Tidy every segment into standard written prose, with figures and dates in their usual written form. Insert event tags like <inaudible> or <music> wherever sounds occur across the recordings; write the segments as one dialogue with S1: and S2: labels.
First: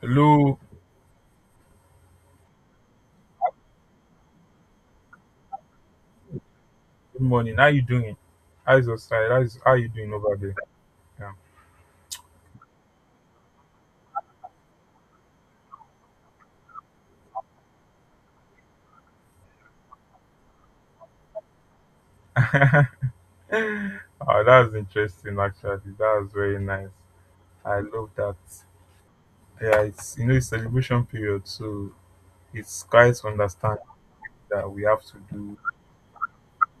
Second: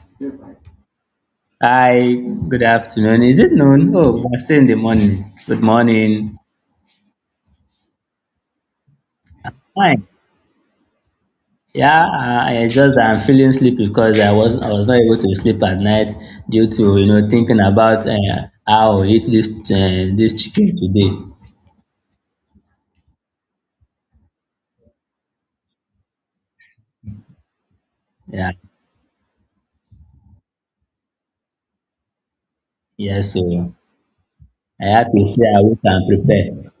S1: Hello,
S2: Hi, good afternoon. Is it noon? Oh, we're still in the morning. Good morning.
S1: good morning. How you doing? How's your side? How you
S2: Fine.
S1: doing over there?
S2: Yeah, I'm feeling sleepy because I was not able to sleep at night due to thinking about how I eat this chicken today.
S1: Yeah. <laughs> Oh, that's interesting actually. That was very nice. I love that.
S2: Yeah,
S1: Yeah, it's it's celebration period, so it's
S2: yeah.
S1: quite
S2: So
S1: understanding that we
S2: I
S1: have
S2: had
S1: to
S2: to stay
S1: do.
S2: awake and prepare.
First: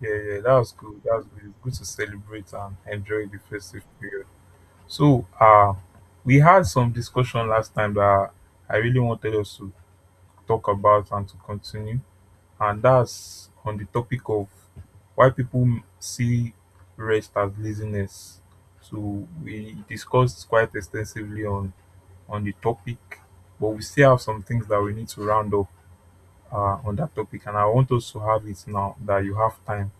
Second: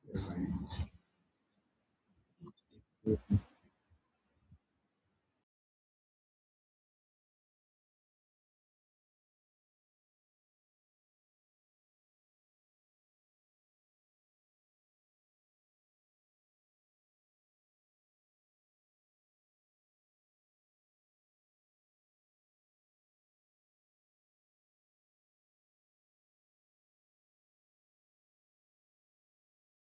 S1: Yeah, yeah, that was good. That was good. It's good to celebrate and enjoy the festive period. So we had some discussion last time that I really wanted us to talk about and to continue. And that's on the topic of why people see rest as laziness. So we discussed quite extensively on the topic, but we still have some things that we need to round up on that topic. And I want us to have it now that you have time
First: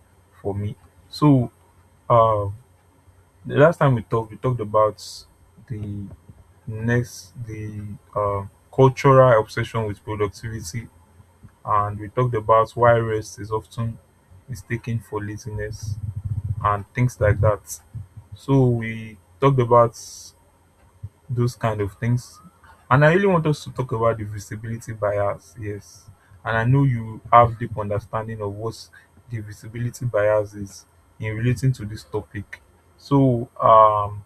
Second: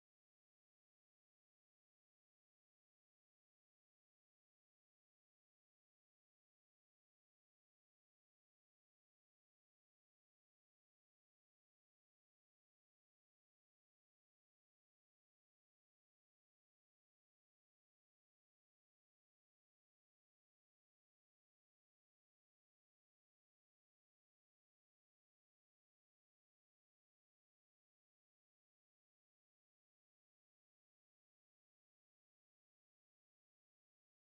S1: for me. So uh, the last time we talked about the the uh, cultural obsession with productivity, and we talked about why rest is often mistaken for laziness and things like that. So we talked about those kind of things. And I really want us to talk about the visibility bias, yes. And I know you have deep understanding of what the visibility bias is in relating to this topic. So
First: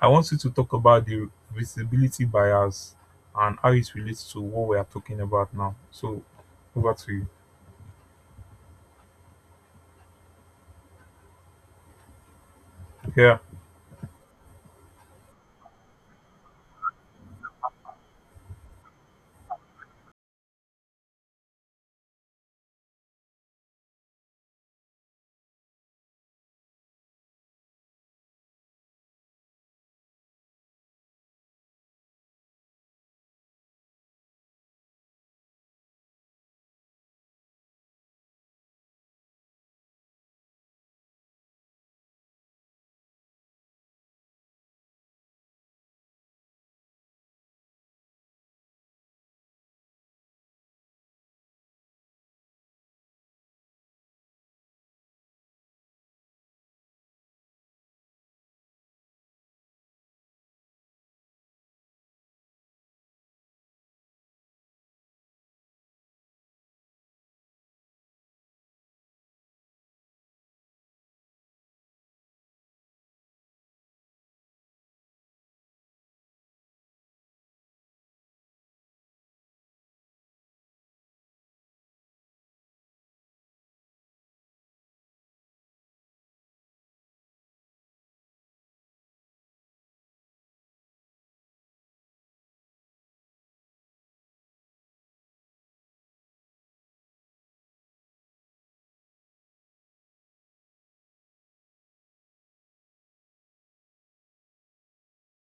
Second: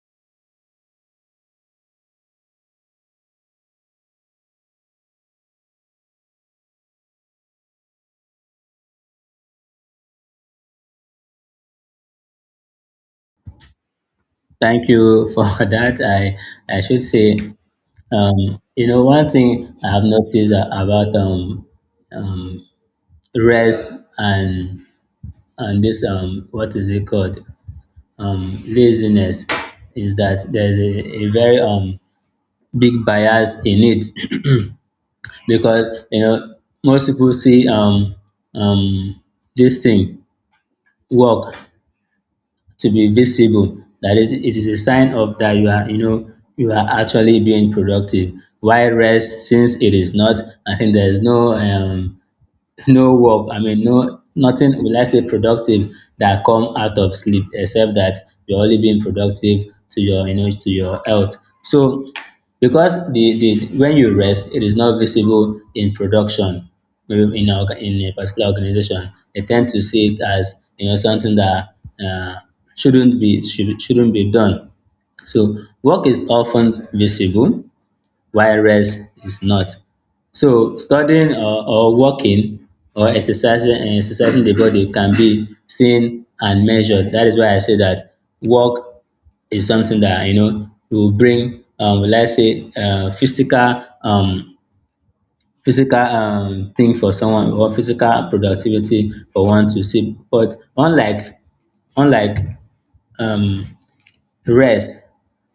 S1: I want you to talk about the visibility bias and how it relates to what we are talking about now. So over to you. Yeah.
S2: Thank you for <laughs> that. I should say, one thing I have noticed about um rest and this what is it called laziness is that there's a very big bias in it. <clears throat> Because most people see um this thing work to be visible, that is it is a sign of that you are you are actually being productive, while rest, since it is not. I think there is no no work, I mean no nothing, will I say productive, that come out of sleep, except that you're only being productive to your, to your health. So because the when you rest it is not visible in production. In in a particular organization they tend to see it as something that uh, shouldn't be, shouldn't be done. So work is often visible while rest is not. So studying, or working or exercising, and exercising the body can be seen and measured. That is why I say that work is something that will bring let's say physical physical thing for someone, or physical productivity for one to see. But unlike um rest,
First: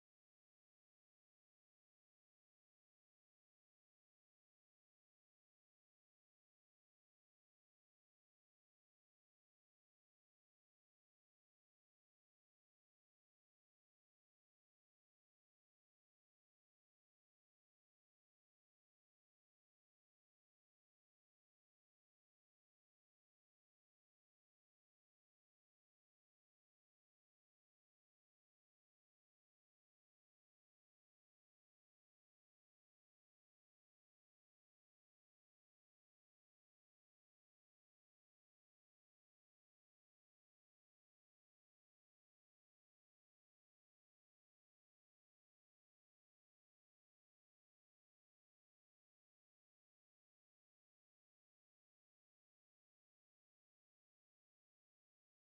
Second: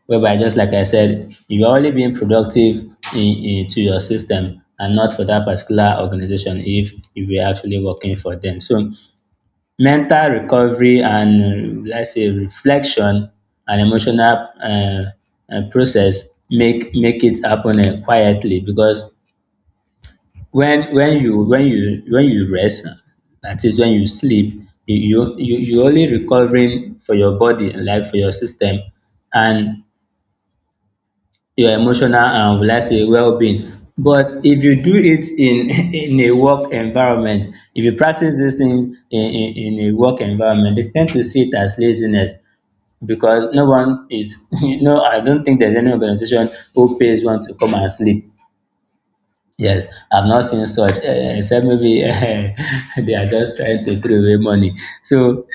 S2: whereby just like I said, you're only being productive in, in- to your system, and not for that particular organization if you were actually working for them. So mental recovery and let's say reflection, and emotional process, make it happen quietly. Because when you rest, that is, when you sleep you only recovering for your body, like for your system, and your emotional and will I say wellbeing. But if you do it in <laughs> in a work environment, if you practice this in a work environment, they tend to see it as laziness. Because no one is <laughs> no, I don't think there's any organization who pays one to come and sleep. Yes, I've not seen such, eh, except maybe <laughs> eh, they are just trying to throw away money. So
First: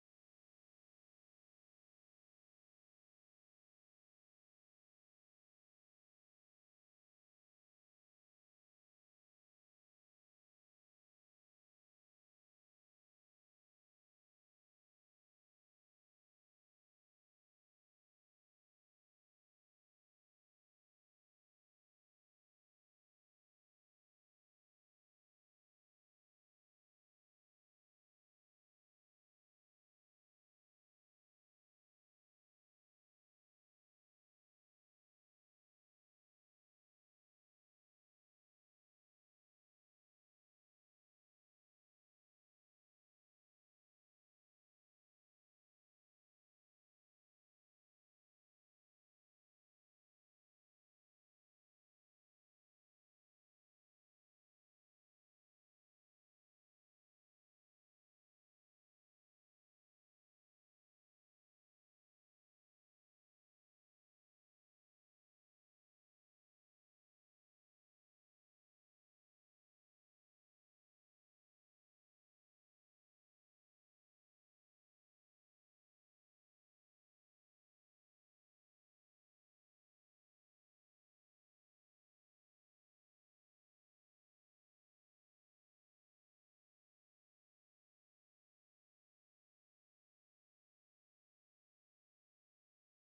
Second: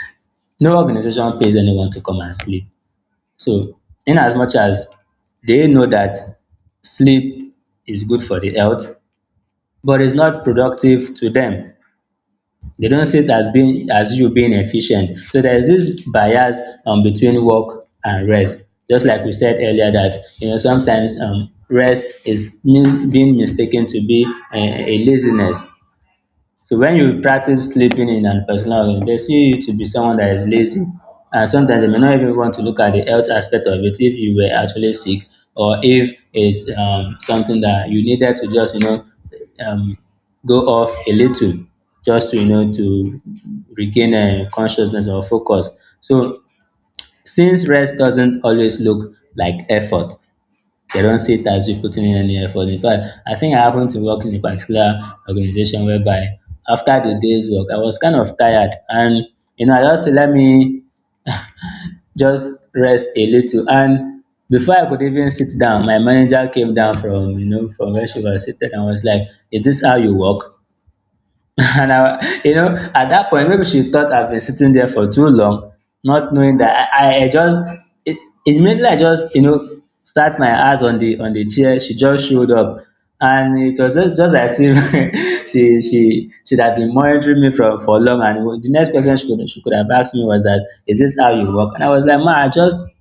S2: no organization pays anyone to come and sleep. So, in as much as they know that sleep is good for the health, but it's not productive to them. They don't see it as being, as you being efficient. So there is this bias between work and rest. Just like we said earlier, that sometimes rest is being mistaken to be a laziness. So when you practice sleeping in an personal room, they see you to be someone that is lazy. And sometimes they may not even want to look at the health aspect of it if you were actually sick, or if it's something that you needed to just, you know, um, go off a little, just to, you know, to regain consciousness or focus. So since rest doesn't always look like effort, they don't see it as you putting in any effort. In fact, I think I happened to work in a particular organization whereby after the day's work, I was kind of tired. And, you know, I just said, let me just rest a little. And before I could even sit down, my manager came down from, you know, from where she was seated and was like, is this how you work? <laughs> And I, you know, at that point, maybe she thought I've been sitting there for too long, not knowing that I just it, immediately I just sat my ass on the chair. She just showed up, and it was just as if <laughs> she should have been monitoring me from for long. And the next question she could have asked me was that, is this how you work? And I was like, ma, I just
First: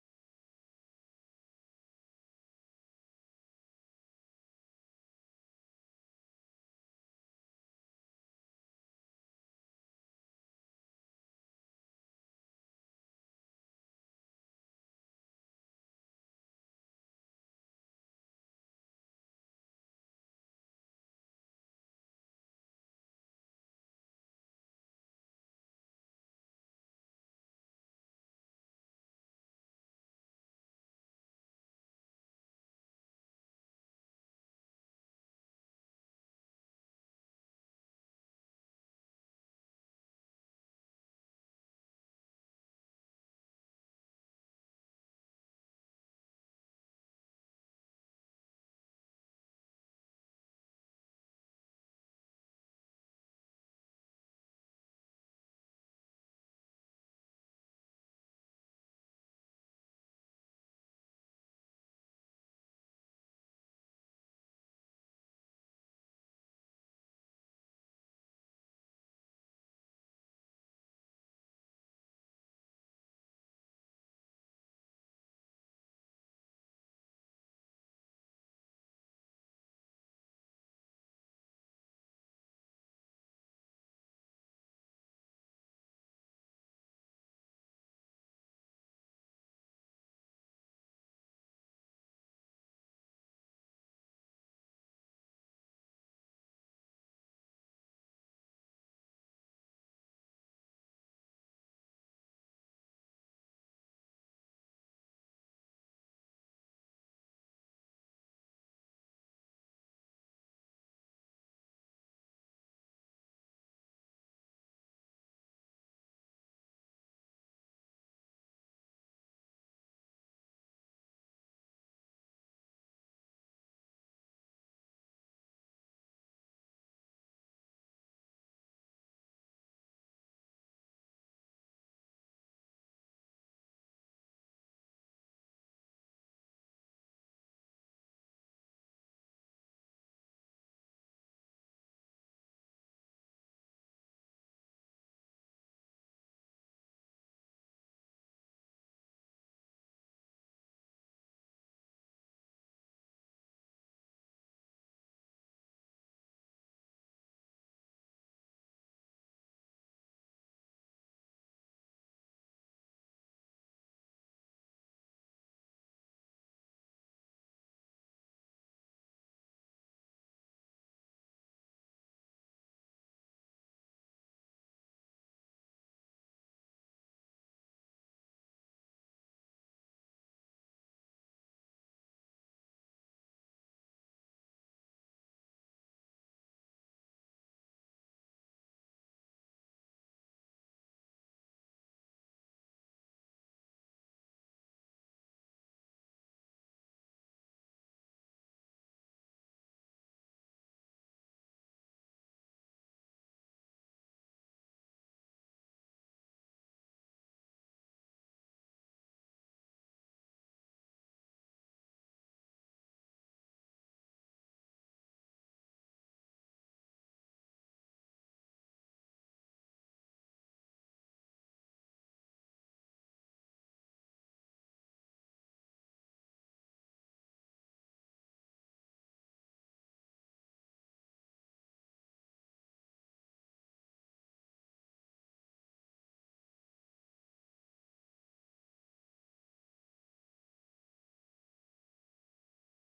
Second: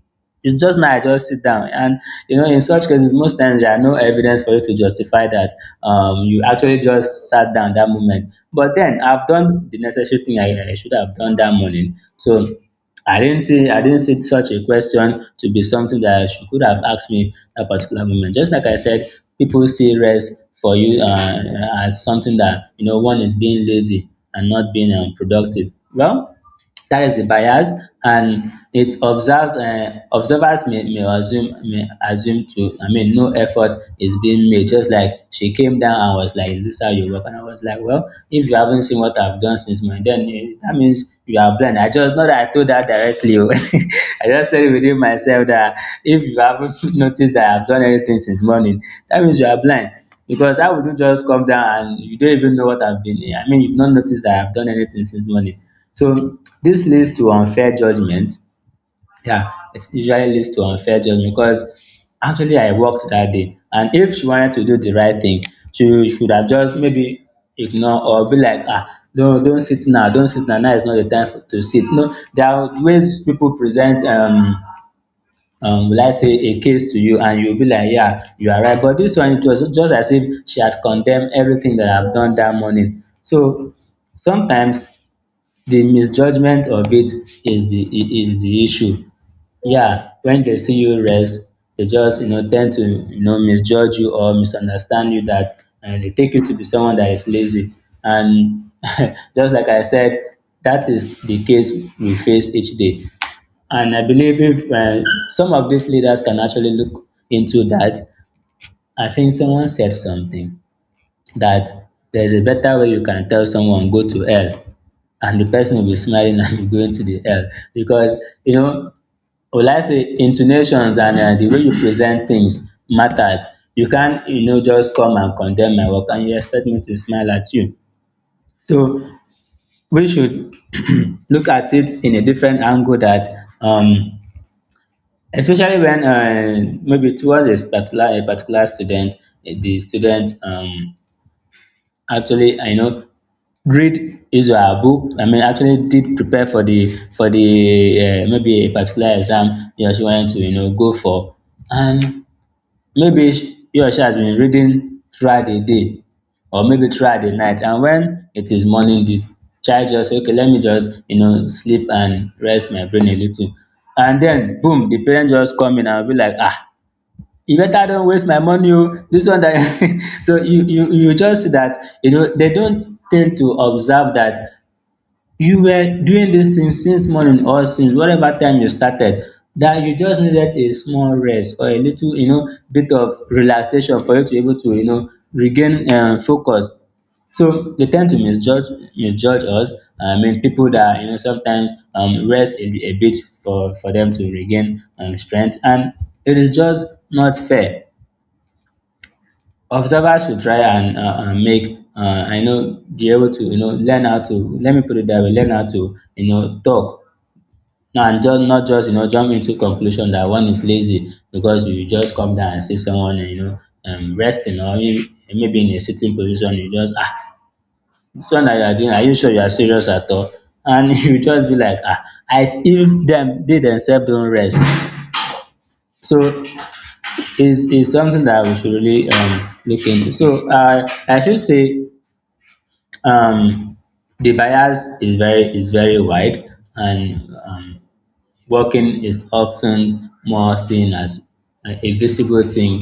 S2: it's just now I just sit down. And you know, in such cases, most times there are no evidence for you to justify that you actually just sat down that moment. But then I've done the necessary thing I should have done that morning. So I didn't see such a question to be something that she could have asked me that particular moment. Just like I said, people see rest for you as something that one is being lazy and not being productive. Well, that is the bias. And it observed observers may assume, to I mean no effort is being made. Just like she came down and was like, is this how you work? And I was like, well, if you haven't seen what I've done since my then, eh, that means you are blind. I just, not that I told that directly, oh. <laughs> I just said it within myself that if you haven't <laughs> noticed that I've done anything since morning, that means you are blind. Because how would you just come down and you don't even know what I've been, I mean you've not noticed that I've done anything since morning. So this leads to unfair judgment. Yeah, it usually leads to unfair judgment, because actually I worked that day. And if she wanted to do the right thing, she should have just maybe ignore, or be like, ah, don't sit now, don't sit now. Now is not the time for, to sit. No, there are ways people present will I say a case to you, and you'll be like, yeah, you are right. But this one, it was just as if she had condemned everything that I've done that morning. So sometimes the misjudgment of it is is the issue. Yeah, when they see you rest, they just tend to misjudge you or misunderstand you, that, and they take you to be someone that is lazy. And <laughs> just like I said, that is the case we face each day. And I believe if some of these leaders can actually look into that. I think someone said something, that there's a better way you can tell someone go to hell and the person will be smiling <laughs> and you're going to the hell. Because you know, will I say intonations and the way you present things matters. You can't you know just come and condemn my work and you expect me to smile at you. So we should <clears throat> look at it in a different angle. That um especially when maybe towards a particular student, the student actually, I know read is a book, I mean actually did prepare for the maybe a particular exam he or she wanted to go for. And maybe he or she has been reading throughout the day, or maybe throughout the night, and when it is morning, the child just say, okay let me just sleep and rest my brain a little. And then boom, the parent just come in and be like, ah, you better don't waste my money oh, this one that. <laughs> So you just see that, you know they don't tend to observe that you were doing this thing since morning or since whatever time you started, that you just needed a small rest or a little bit of relaxation for you to be able to regain focus. So they tend to misjudge us. I mean, people that sometimes rest a bit for them to regain strength, and it is just not fair. Observers should try and make I know, be able to learn how to, let me put it that way, learn how to talk now, and just not just jump into conclusion that one is lazy, because you just come down and see someone, you know, resting, or you, maybe in a sitting position you just ah, this one that you are doing, are you sure you are serious at all? And <laughs> you just be like, ah, as if them they themselves don't rest. So it's something that we should really look into. So I should say, Um, the bias is very wide, and walking is often more seen as a visible thing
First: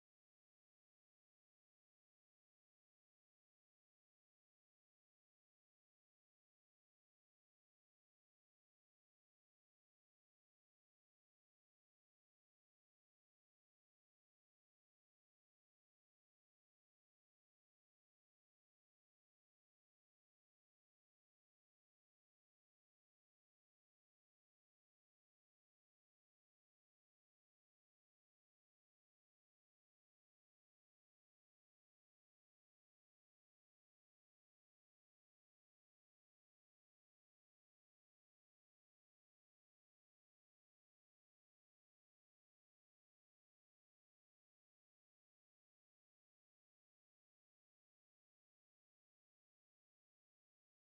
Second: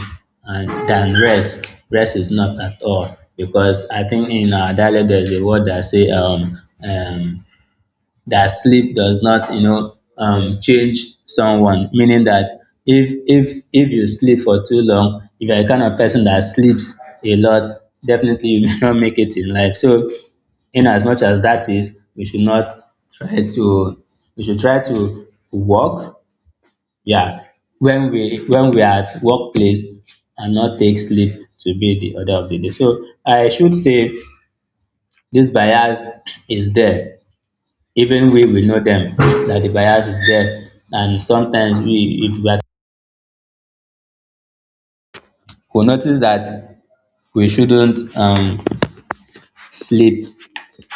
S2: and than rest. Rest is not at all, because I think in our dialect there's a word that say, um, that sleep does not, change someone, meaning that if you sleep for too long, if you're the kind of person that sleeps a lot, definitely you <laughs> may not make it in life. So, in as much as that is, we should not try to, we should try to work. Yeah, when we are at workplace and not take sleep to be the order of the day. So I should say this bias is there. Even we will know them that the bias is there, and sometimes we, if we are, we notice that we shouldn't, sleep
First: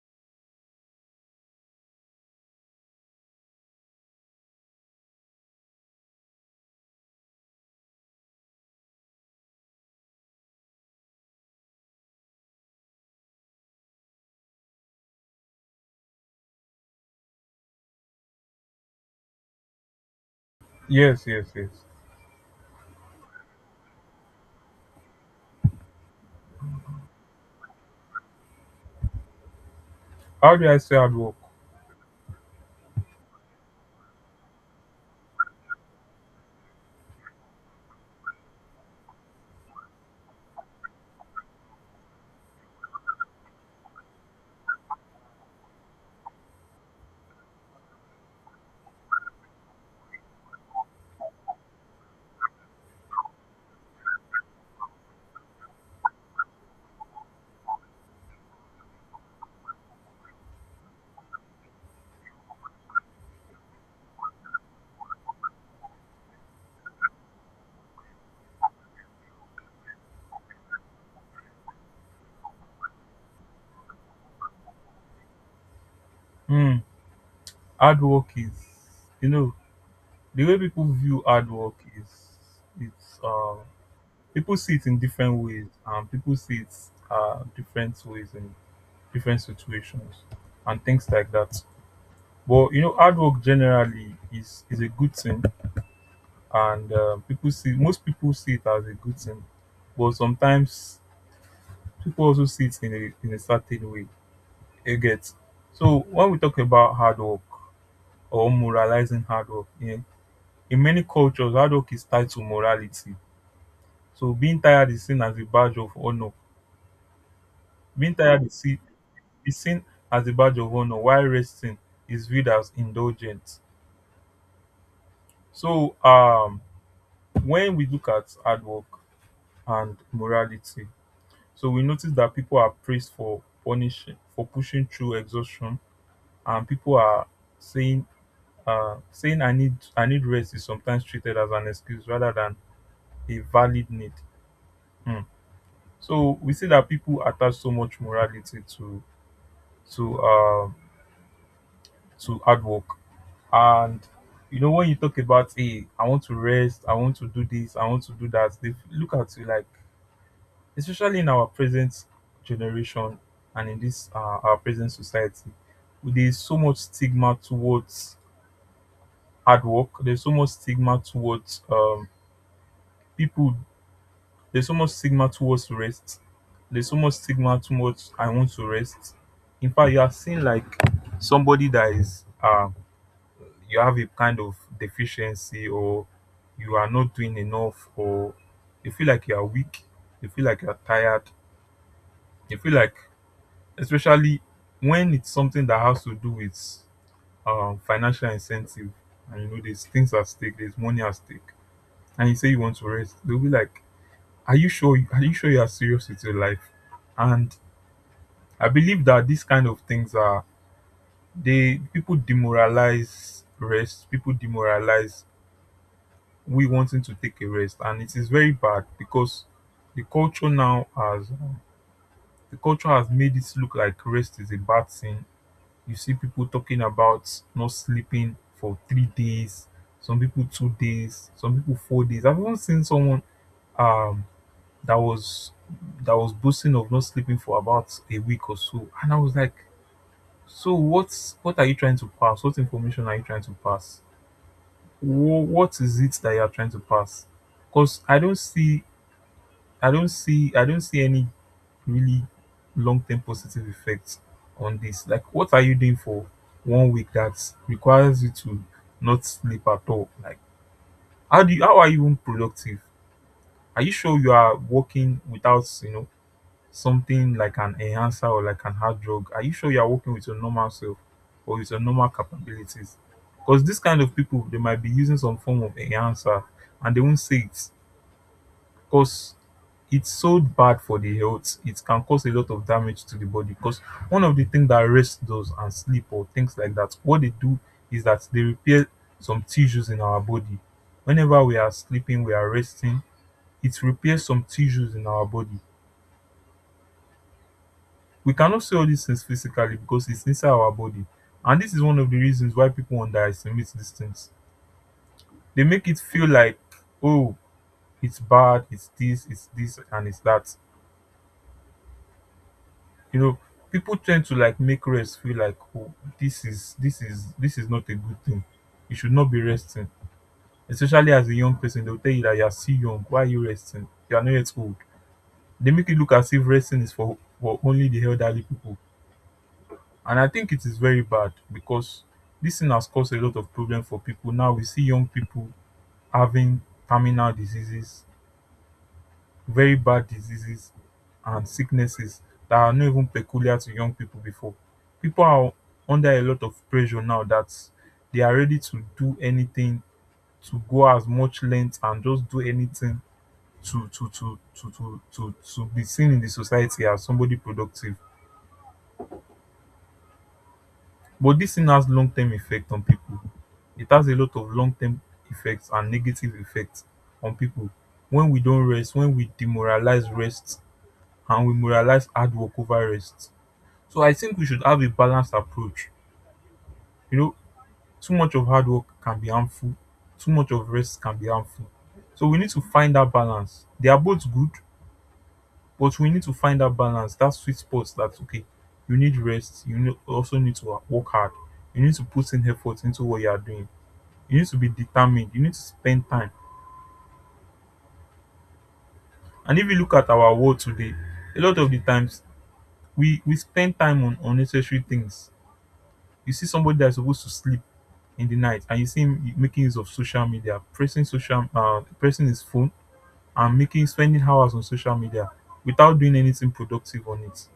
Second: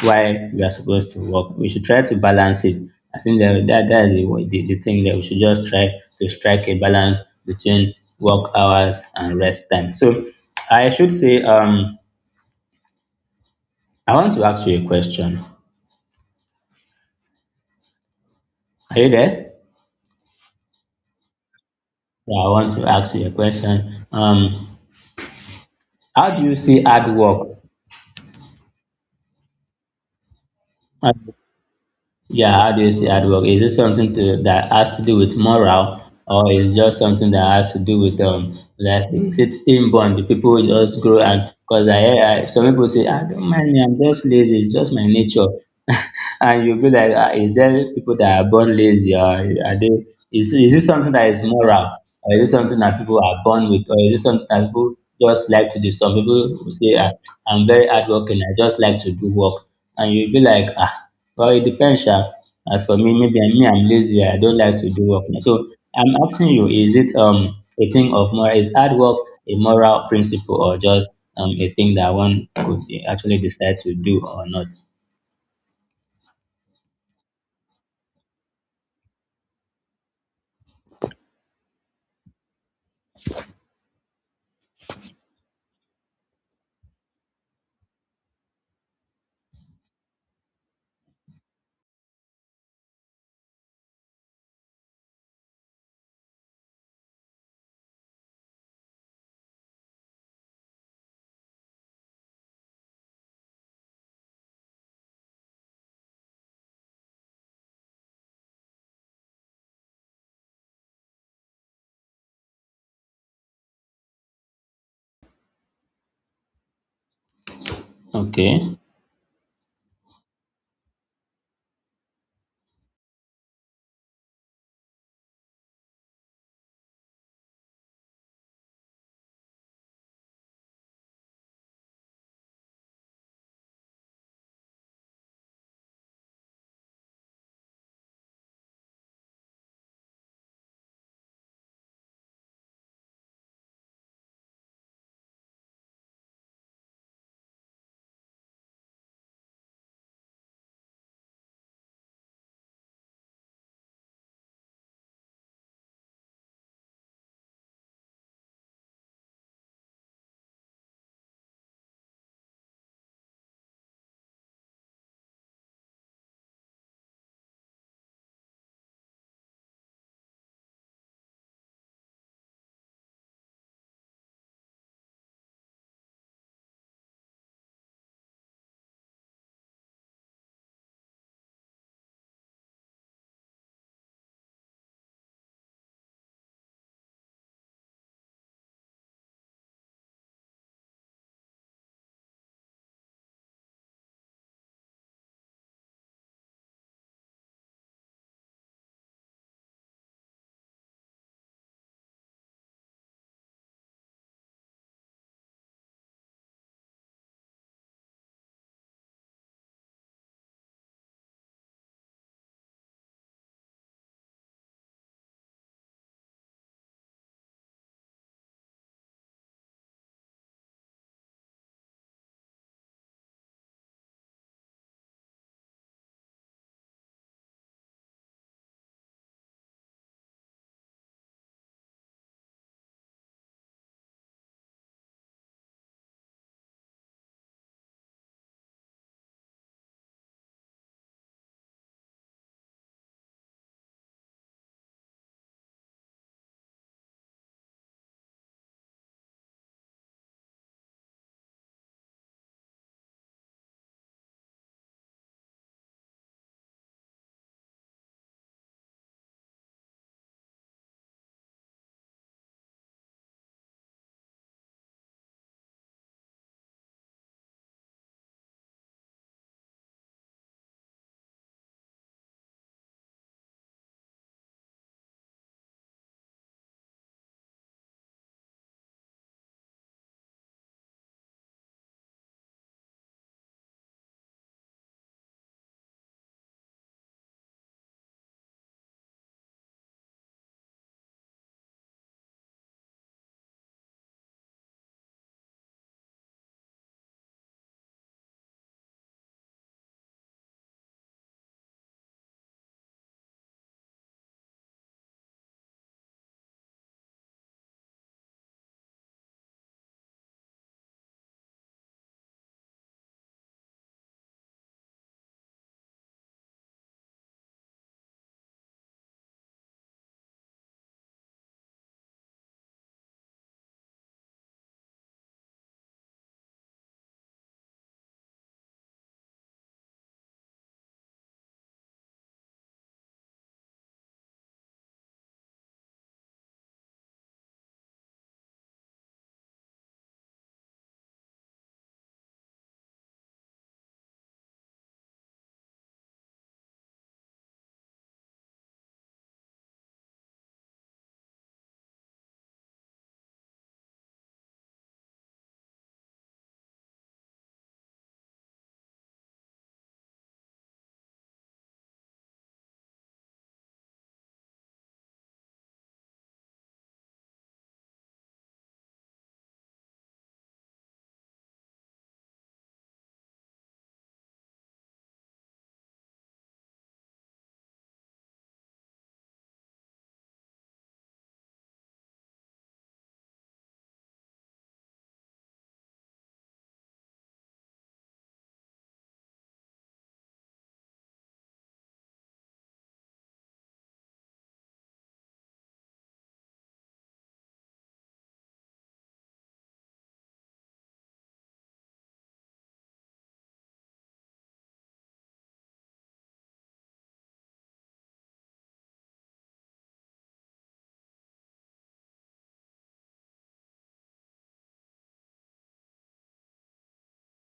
S2: while we are supposed to work. We should try to balance it. I think that is the thing that we should just try, to strike a balance between work hours and rest time. So I should say, I want to ask you a question. Are you there?
S1: Yes, yes, yes.
S2: Yeah, I want to ask you a question. How do you see hard work?
S1: How do I say hard work?
S2: Yeah, how do you see hard work? Is it something that has to do with morale? Or is just something that has to do with, like, is it inborn? The people will just grow. And because I, hear- I some people say, I don't mind me, I'm just lazy. It's just my nature. <laughs> And you'll be like, ah, is there people that are born lazy, or are they? Is it something that is moral, or is it something that people are born with, or is it something that people just like to do? Some people will say, ah, I'm very hardworking. I just like to do work. And you'll be like, ah. Well, it depends sha. As for me, maybe I'm me, I'm lazy. I don't like to do work. So I'm asking you, is it a thing of moral? Is hard work a moral principle, or just a thing that one could actually decide to do or not?
S1: Hmm, hard work is, you know, the way people view hard work is, it's, uh, people see it in different ways, and people see it different ways in different situations and things like that. But you know, hard work generally is a good thing, and people see most people see it as a good thing, but sometimes people also see it in a certain way. It gets so when we talk about hard work, or moralizing hard work. In many cultures, hard work is tied to morality. So being tired is seen as a badge of honor. Being tired
S2: Okay.
S1: is seen as a badge of honor, while resting is viewed as indulgent. So when we look at hard work and morality, so we notice that people are praised for pushing through exhaustion, and people are saying, saying I need rest is sometimes treated as an excuse rather than a valid need. Hmm. So we see that people attach so much morality to to um hard work. And you know when you talk about hey, I want to rest, I want to do this, I want to do that, they look at you like, especially in our present generation and in this our present society, there's so much stigma towards hard work, there's so much stigma towards people There's so much stigma towards rest. There's so much stigma towards I want to rest. In fact, you are seeing like somebody that is you have a kind of deficiency, or you are not doing enough, or you feel like you are weak, you feel like you are tired, you feel like, especially when it's something that has to do with financial incentive, and you know there's things at stake, there's money at stake, and you say you want to rest, they'll be like, are you sure? Are you sure you are serious with your life? And I believe that these kind of things are, they, people demoralize rest. People demoralize we wanting to take a rest, and it is very bad because the culture now has the culture has made it look like rest is a bad thing. You see people talking about not sleeping for three days, some people two days, some people four days. I've even seen someone um that was that was boasting of not sleeping for about a week or so, and I was like, what are you trying to pass, what information are you trying to pass, what is it that you are trying to pass, because I don't see any really long-term positive effects on this. Like what are you doing for one week that requires you to not sleep at all? Like how are you even productive? Are you sure you are working without you know something like an enhancer or like an hard drug? Are you sure you are working with your normal self or with your normal capabilities? Because this kind of people, they might be using some form of enhancer and they won't say it because it's so bad for the health. It can cause a lot of damage to the body. Because one of the things that rest does, and sleep or things like that, what they do is that they repair some tissues in our body. Whenever we are sleeping, we are resting, it repairs some tissues in our body. We cannot see all these things physically because it's inside our body. And this is one of the reasons why people underestimate these things. They make it feel like, oh, it's bad, and it's that. You know, people tend to like make rest feel like, oh, this is not a good thing. You should not be resting. Especially as a young person, they'll tell you that you are still young. Why are you resting? You are not yet old. They make it look as if resting is for, only the elderly people. And I think it is very bad because this thing has caused a lot of problem for people. Now we see young people having terminal diseases, very bad diseases and sicknesses that are not even peculiar to young people before. People are under a lot of pressure now that they are ready to do anything, to go as much length and just do anything to be seen in the society as somebody productive. But this thing has long-term effect on people. It has a lot of long-term effects and negative effects on people. When we don't rest, when we demoralize rest and we moralize hard work over rest, so I think we should have a balanced approach. You know, too much of hard work can be harmful, too much of rest can be harmful, so we need to find that balance. They are both good, but we need to find that balance. That sweet spot. That's okay. You need rest, you also need to work hard. You need to put in effort into what you are doing. You need to be determined, you need to spend time. And if you look at our world today, a lot of the times we spend time on unnecessary things. You see somebody that's supposed to sleep in the night, and you see him making use of social media, pressing social pressing his phone, and making spending hours on social media without doing anything productive on it.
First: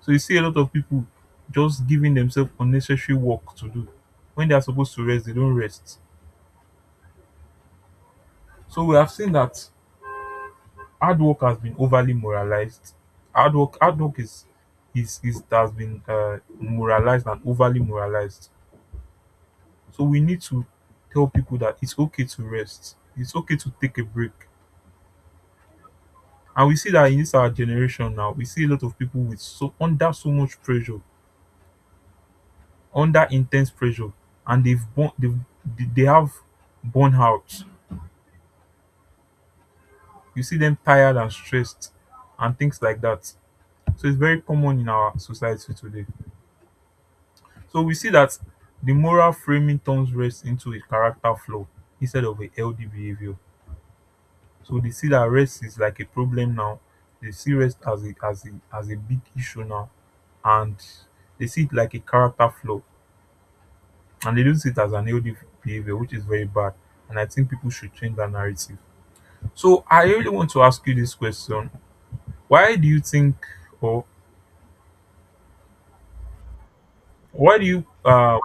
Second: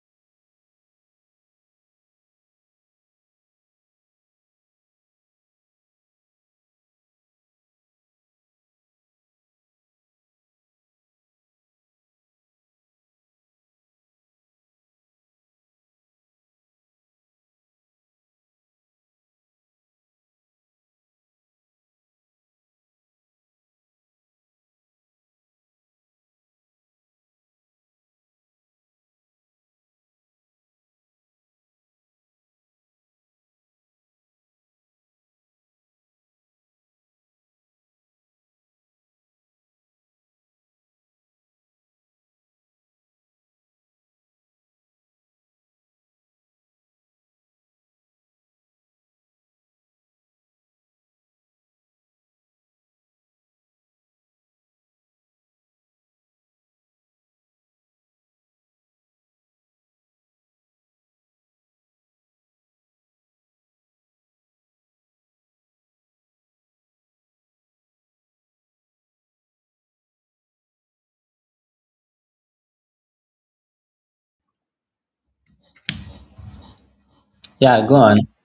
S1: So you see a lot of people just giving themselves unnecessary work to do. When they are supposed to rest, they don't rest. So we have seen that hard work has been overly moralized. Hard work is has been moralized and overly moralized. So we need to tell people that it's okay to rest. It's okay to take a break. And we see that in this our generation now, we see a lot of people with so under so much pressure, under intense pressure, and they've born they've, they have burnout. You see them tired and stressed and things like that. So it's very common in our society today. So we see that the moral framing turns rest into a character flaw instead of a healthy behavior. So they see that rest is like a problem now. They see rest as a big issue now, and they see it like a character flaw, and they don't see it as an healthy behavior, which is very bad. And I think people should change that narrative. So I really want to ask you this question: why do you think, or why do you
S2: Yeah, go on.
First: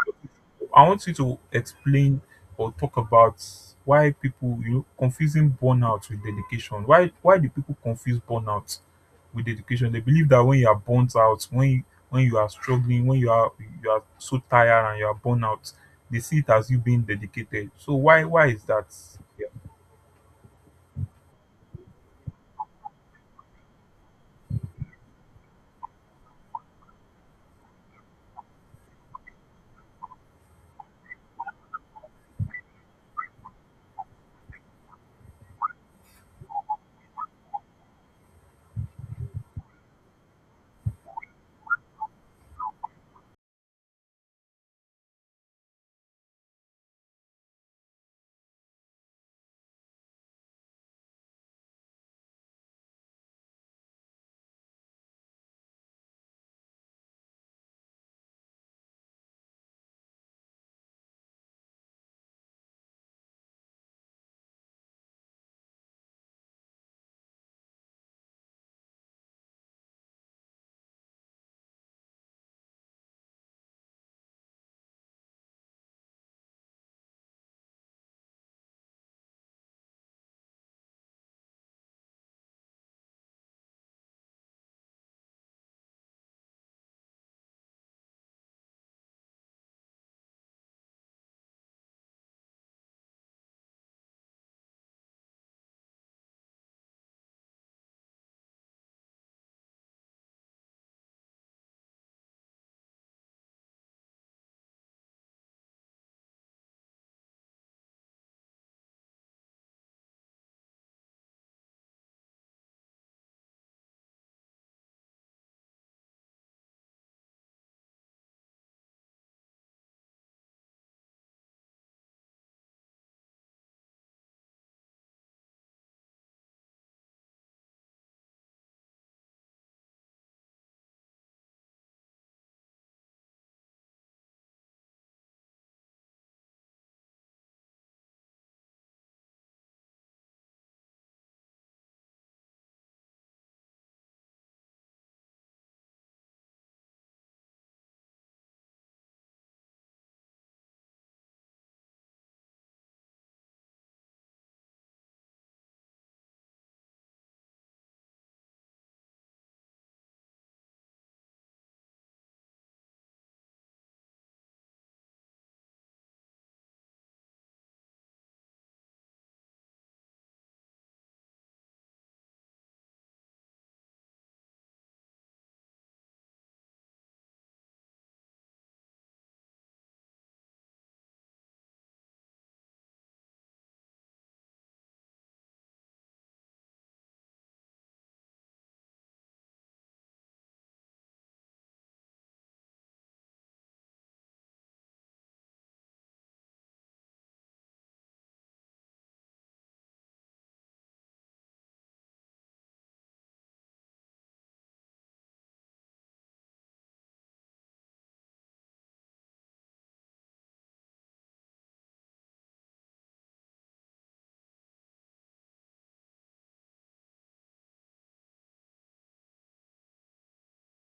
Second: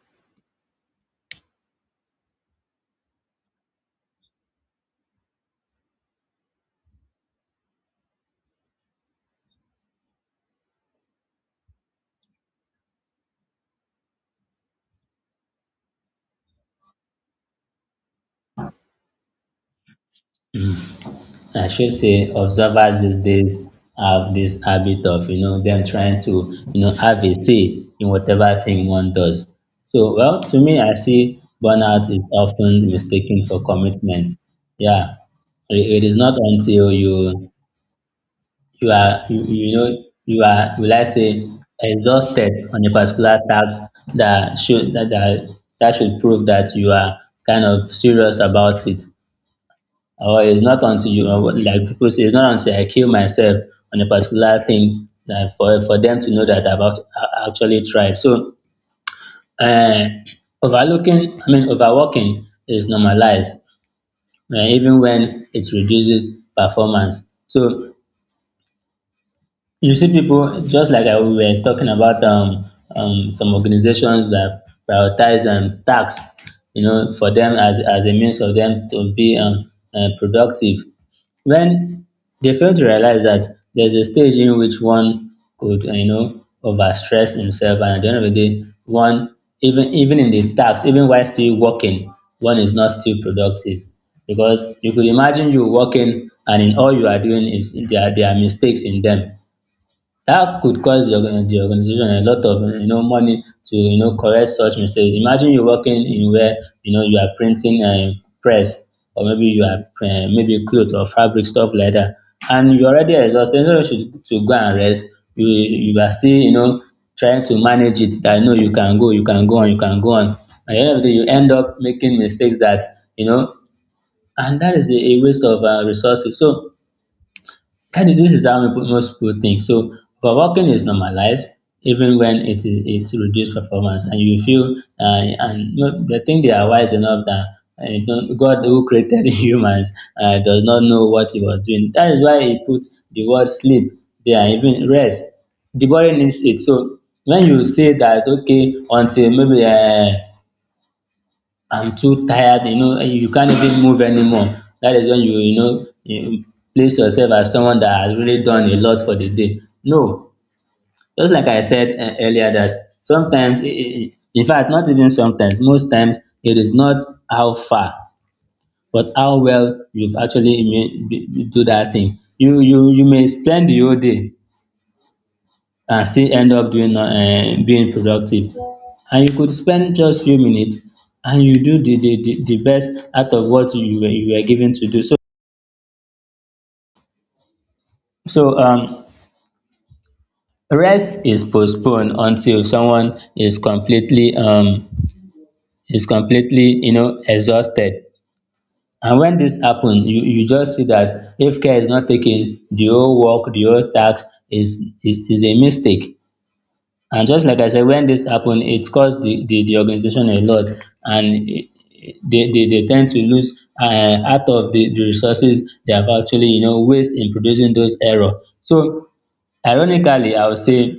S1: I want you to explain or talk about why people you know confusing burnout with dedication. Why do people confuse burnout with dedication? They believe that when you are burnt out, when you are struggling, when you are, you are so tired and you are burnt out, they see it as you being dedicated. So why is that? Yeah,
S2: I should say observers these days have this habit of, them trying to, have a say in whatever thing one does. So, well, to me, I see burnout is often mistaken for commitment. Yeah, it is not until you are you, you know you are, will I say, exhausted on a particular task that should that that, that should prove that you are kind of serious about it. Or it's not until you, like people say, it's not until I kill myself on a particular thing, that for them to know that I've actually tried. So, uh, overlooking, I mean, overworking is normalized, even when it reduces performance. So you see people, just like, we were talking about, some organizations that prioritize, tasks, for them as a means of them to be, productive, when they fail to realize that there's a stage in which one could, overstress himself. And at the end of the day, one, even in the task, even while still working, one is not still productive. Because you could imagine you working, and in all you are doing is, there are mistakes in them that could cost the organization a lot of, money to, correct such mistakes. Imagine you are working in where, you are printing, press, or maybe you are, maybe clothes or fabric, stuff like that, and you already exhausted, instead of you to go and rest, you are still, trying to manage it, that no, you can go you can go on you can go on At the end of the day, you end up making mistakes that, you know and that is a waste of resources. So that is this is how most people think. So overworking is normalized, even when it reduces performance, and you feel, and, they think they are wise enough, that, God, who created <laughs> humans, does not know what he was doing. That is why he put the word sleep there, even rest. The body needs it. So when you say that, okay, until maybe, I'm too tired, and you can't even move anymore, that is when you place yourself as someone that has really done a lot for the day. No, just like I said, earlier, that sometimes, in fact, not even sometimes, most times, it is not how far but how well you've actually do that thing. You may spend the whole day and still end up doing being productive, and you could spend just few minutes and you do the best out of what you were given to do. So rest is postponed until someone is, completely exhausted. And when this happens, you just see that if care is not taken, the whole task is a mistake. And just like I said, when this happened, it cost the organization a lot. And they tend to lose, out of the resources they have actually, waste in producing those error. So, ironically, I would say,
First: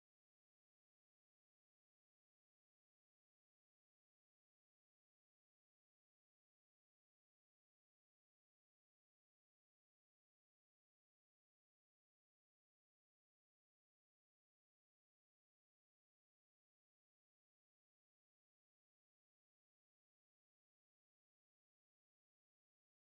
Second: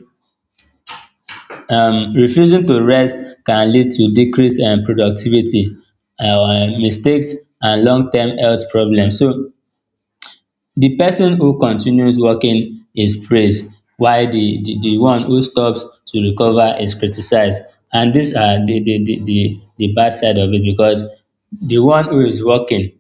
S2: refusing to rest can lead to decreased, productivity, mistakes, and long term health problems. So the person who continues working is praised, while the one who stops to recover is criticized. And these are the bad side of it, because the one who is working,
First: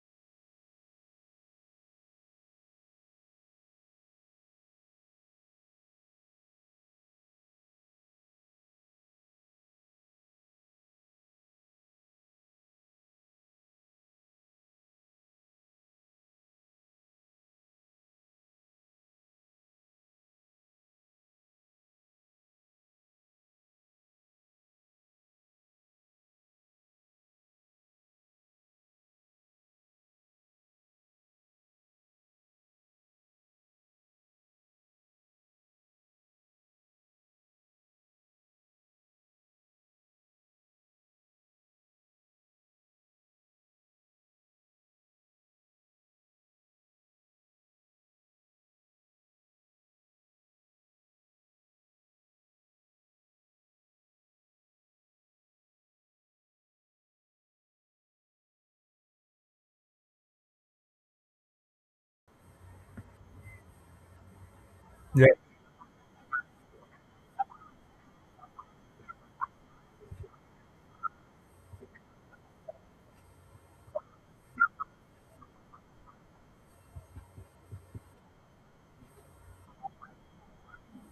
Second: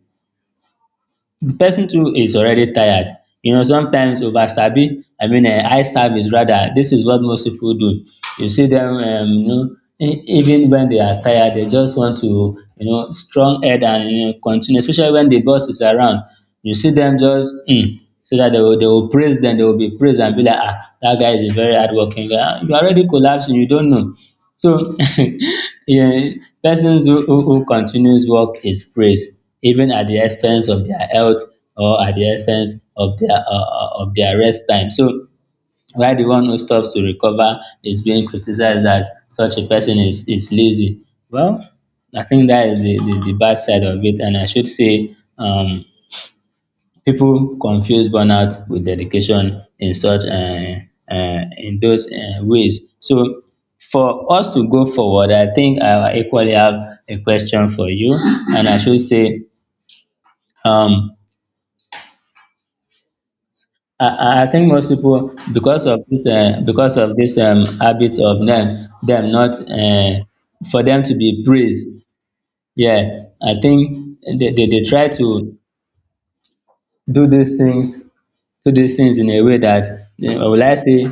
S2: the person too, is already tired. Sometimes, over sabi, I mean, eye service, rather, this is what most people do. You see them, even when they are tired, they just want to, strong head, and, continue, especially when the boss is around. You see them, just, so that they will praise them, they will be praised, and be like, ah, that guy is a very hardworking guy. Ah, you are already collapsing, you don't know. So, <laughs> yeah, persons who continues work is praised, even at the expense of their health, or at the expense of their rest time. So while the one who stops to recover is being criticized, that such a person is lazy. Well, I think that is the bad side of it. And I should say, people confuse burnout with dedication, in those ways. So, for us to go forward, I think I equally have a question for you. And I should say, um I think most people,
S1: yeah.
S2: because of this habit of them not, for them to be praised, yeah, I think they dey try to do these things do these things in a way that, you know, will I say,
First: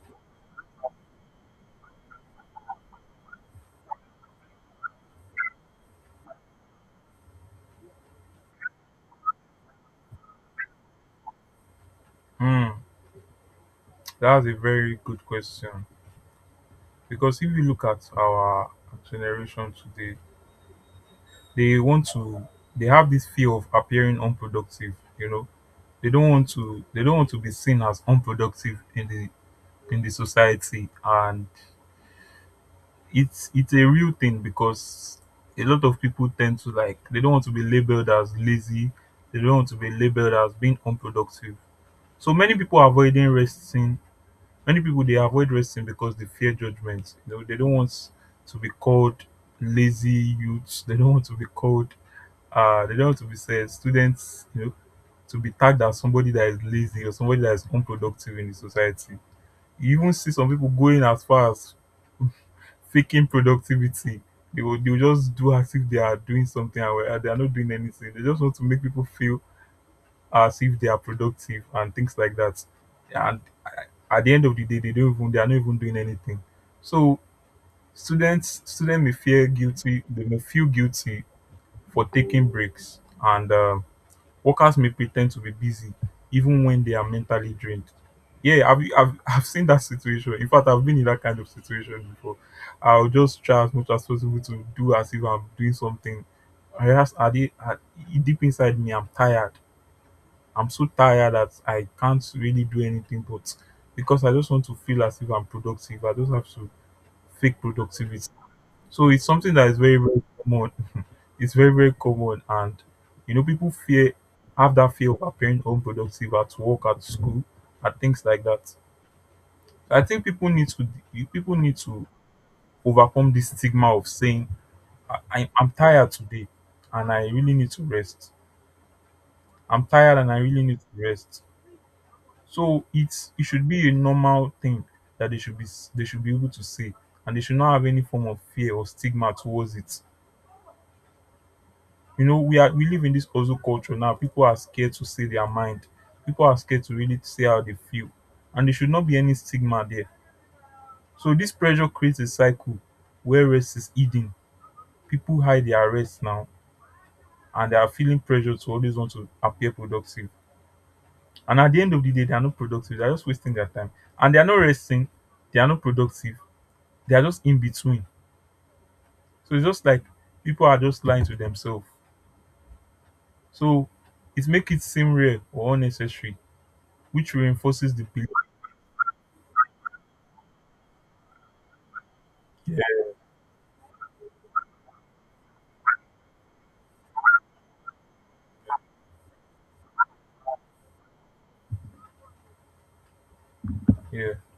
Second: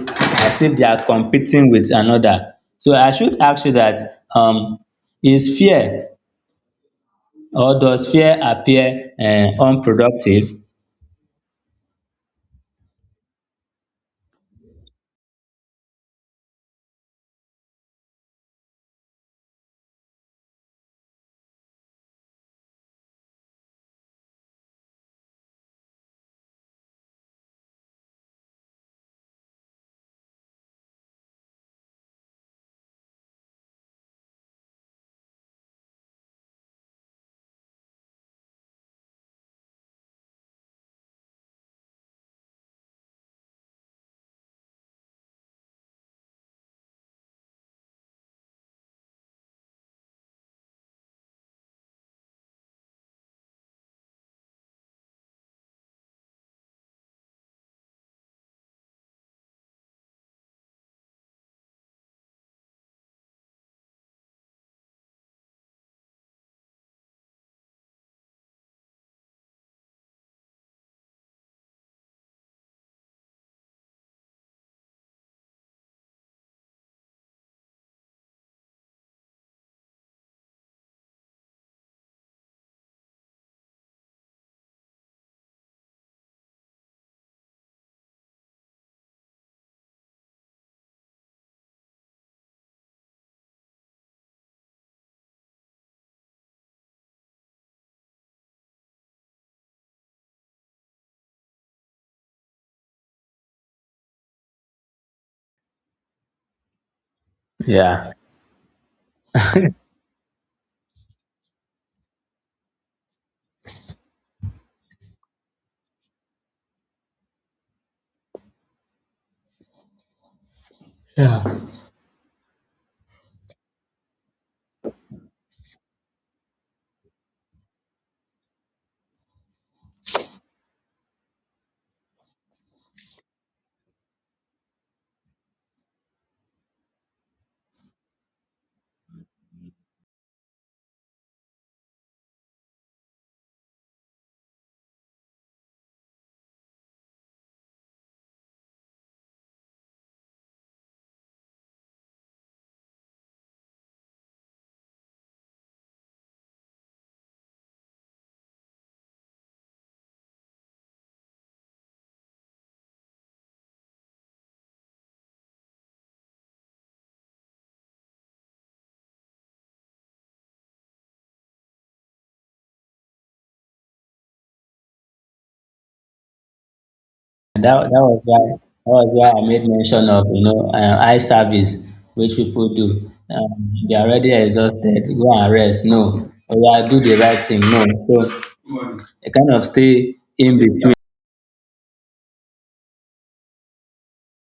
S2: as if they are competing with another. So I should ask you that, is fear or does fear appear, unproductive?
S1: Hmm, that's a very good question, because if you look at our generation today, they want to they have this fear of appearing unproductive. You know, they don't want to be seen as unproductive in the society, and it's a real thing because a lot of people tend to like, they don't want to be labeled as lazy, they don't want to be labeled as being unproductive. So many people are avoiding resting. Many people they avoid resting because they fear judgment. You know, they don't want to be called lazy youths, they don't want to be called they don't want to be said students, you know, to be tagged as somebody that is lazy or somebody that is unproductive in the society. You even see some people going as far as faking productivity. They will just do as if they are doing something and where they are not doing anything. They just want to make people feel as if they are productive and things like that. And at the end of the day, they are not even doing anything. So students may feel guilty. They may feel guilty for taking breaks, and workers may pretend to be busy even when they are mentally drained. Yeah, I've seen that situation. In fact, I've been in that kind of situation before. I'll just try as much as possible to do as if I'm doing something. I ask, are they, are, deep inside me, I'm tired. I'm so tired that I can't really do anything, but because I just want to feel as if I'm productive, I just have to fake
S2: Yeah.
S1: productivity. So it's something that is very, very common. It's very, very common and You know people fear, have that fear of appearing unproductive at work, at school, and things like that. I think
S2: Yeah.
S1: people need to overcome this stigma of saying I'm tired today and I really need to rest. I'm tired and I really need to rest. So it's it should be a normal thing that they should be able to say, and they should not have any form of fear or stigma towards it. You know, we live in this hustle culture now. People are scared to say their mind. People are scared to really say how they feel. And there should not be any stigma there. So this pressure creates a cycle where rest is hidden. People hide their rest now, and they are feeling pressure to always want to appear productive. And at the end of the day, they are not productive. They are just wasting their time. And they are not resting. They are not productive. They are just in between. So it's just like people are just lying to themselves. So it makes it seem real or unnecessary which
S2: And that,
S1: reinforces
S2: that
S1: the
S2: was
S1: belief.
S2: why that was why I made mention of, eye service, which people
S1: Yeah,
S2: do. They are already exhausted. Go and rest. No, or do the right thing. No, so they kind of stay in between.
S1: yeah.